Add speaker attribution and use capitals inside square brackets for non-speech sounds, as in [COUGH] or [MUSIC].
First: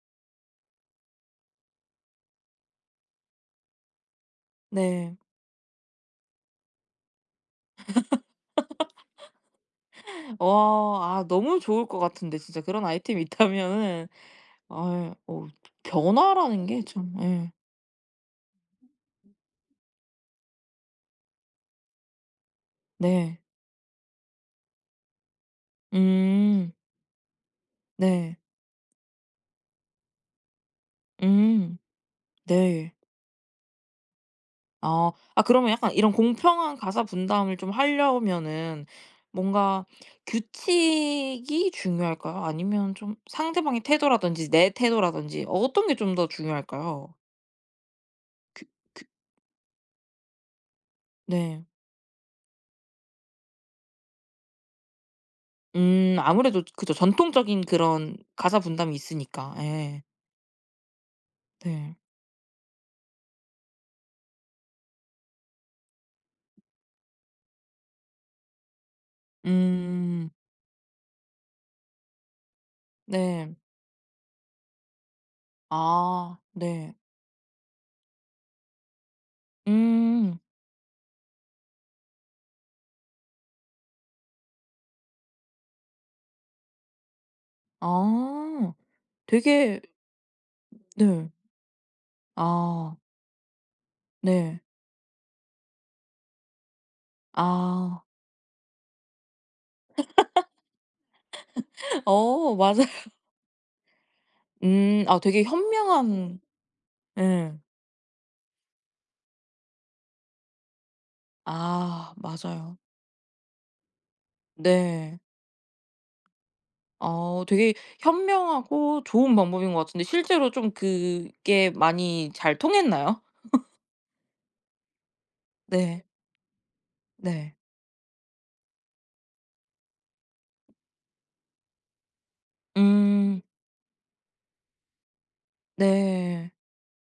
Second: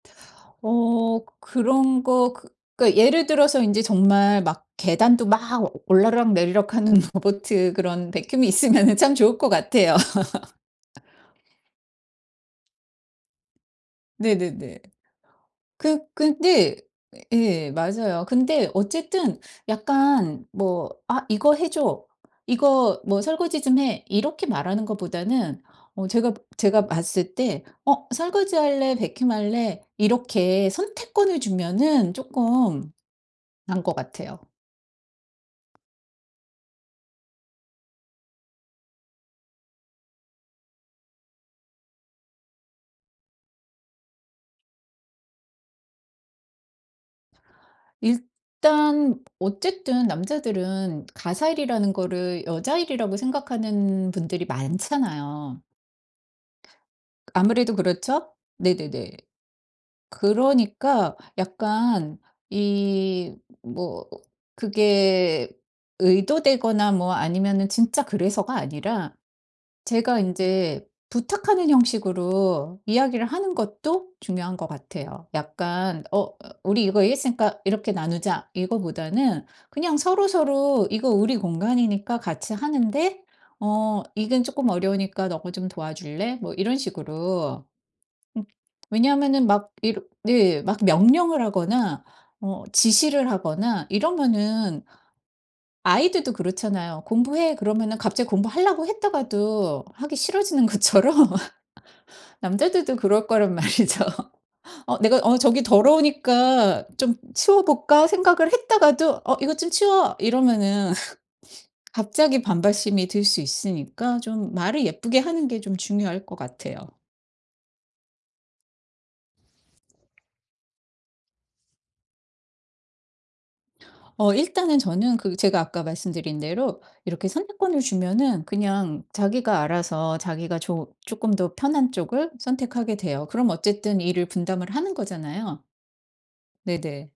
Speaker 1: 어. 그런 거 그 그러니까 예를 들어서 인제 정말 막
Speaker 2: 네.
Speaker 1: 계단도 막 올라락내리락하는 로보트 그런 vacuum이 있으면은 참 좋을 것 같아요.
Speaker 2: [LAUGHS] 어. 아
Speaker 1: [LAUGHS]
Speaker 2: 너무 좋을 것 같은데 진짜 그런 아이템이 있다면은.
Speaker 1: 네네네.
Speaker 2: 아 예. 어우
Speaker 1: 그
Speaker 2: 변화라는
Speaker 1: 근데
Speaker 2: 게 참 예.
Speaker 1: 예 맞아요. 근데 어쨌든 약간 뭐 "아 이거 해줘. 이거 뭐
Speaker 2: 네.
Speaker 1: 설거지 좀 해." 이렇게 말하는 것보다는 어 제가
Speaker 2: 음.
Speaker 1: 제가 봤을 때 어
Speaker 2: 네.
Speaker 1: "설거지할래, vacuum 할래?" 이렇게 선택권을
Speaker 2: 음.
Speaker 1: 주면은
Speaker 2: 네.
Speaker 1: 쪼끔 나은 것 같아요.
Speaker 2: 아. 아 그러면 약간 이런 공평한 가사 분담을 좀 하려면은 뭔가 규칙이 중요할까요? 아니면 좀 상대방의 태도라든지 내 태도라든지 어떤 게 좀 더 중요할까요? 그 그
Speaker 1: 일단 어쨌든 남자들은
Speaker 2: 네.
Speaker 1: 가사일이라는 거를 여자 일이라고 생각하는 분들이 많잖아요.
Speaker 2: 음. 아무래도 그죠, 전통적인
Speaker 1: 아무래도
Speaker 2: 그런
Speaker 1: 그렇죠?
Speaker 2: 가사 분담이
Speaker 1: 네네네.
Speaker 2: 있으니까. 예.
Speaker 1: 그러니까
Speaker 2: 네.
Speaker 1: 약간 이 뭐 그게 의도되거나 뭐 아니면은 진짜 그래서가 아니라 제가
Speaker 2: 음.
Speaker 1: 인제 부탁하는 형식으로 이야기를
Speaker 2: 네.
Speaker 1: 하는 것도 중요한 것 같아요. 약간 "어
Speaker 2: 아
Speaker 1: 우리
Speaker 2: 네.
Speaker 1: 이거 이랬으니까 이렇게 나누자." 이거보다는 그냥
Speaker 2: 음.
Speaker 1: 서로서로 "이거 우리 공간이니까 같이 하는데 어 이건 쪼끔 어려우니까 너가 좀 도와줄래?" 뭐 이런 식으로. 음.
Speaker 2: 아
Speaker 1: 왜냐하면은 막
Speaker 2: 되게
Speaker 1: 이렇 네 막
Speaker 2: 네.
Speaker 1: 명령을 하거나 어
Speaker 2: 아.
Speaker 1: 지시를 하거나
Speaker 2: 네.
Speaker 1: 이러면은 아이들도 그렇잖아요. "공부해." 그러면은
Speaker 2: 아.
Speaker 1: 갑자기 공부하려고 했다가도 하기 싫어지는 것처럼
Speaker 2: [LAUGHS] 어 맞아요.
Speaker 1: 남자들도 그럴 거란 말이죠. '어
Speaker 2: 음. 아
Speaker 1: 내가 어
Speaker 2: 되게
Speaker 1: 저기
Speaker 2: 현명한
Speaker 1: 더러우니까 좀
Speaker 2: 예.
Speaker 1: 치워 볼까.' 생각을 했다가도 "어 이것 좀 치워." 이러면은
Speaker 2: 아
Speaker 1: 갑자기
Speaker 2: 맞아요.
Speaker 1: 반발심이 들 수 있으니까 좀 말을 예쁘게
Speaker 2: 네.
Speaker 1: 하는 게 좀 중요할 것 같아요.
Speaker 2: 아 되게 현명하고 좋은 방법인 것 같은데 실제로 좀 그게 많이 잘 통했나요? [LAUGHS]
Speaker 1: 어 일단은 저는 그 제가 아까
Speaker 2: 네.
Speaker 1: 말씀드린 대로 이렇게
Speaker 2: 네.
Speaker 1: 선택권을 주면은 그냥 자기가 알아서 자기가 조 쪼끔 더 편한 쪽을 선택하게 돼요.
Speaker 2: 음.
Speaker 1: 그럼 어쨌든 일을 분담을 하는 거잖아요.
Speaker 2: 네.
Speaker 1: 네네.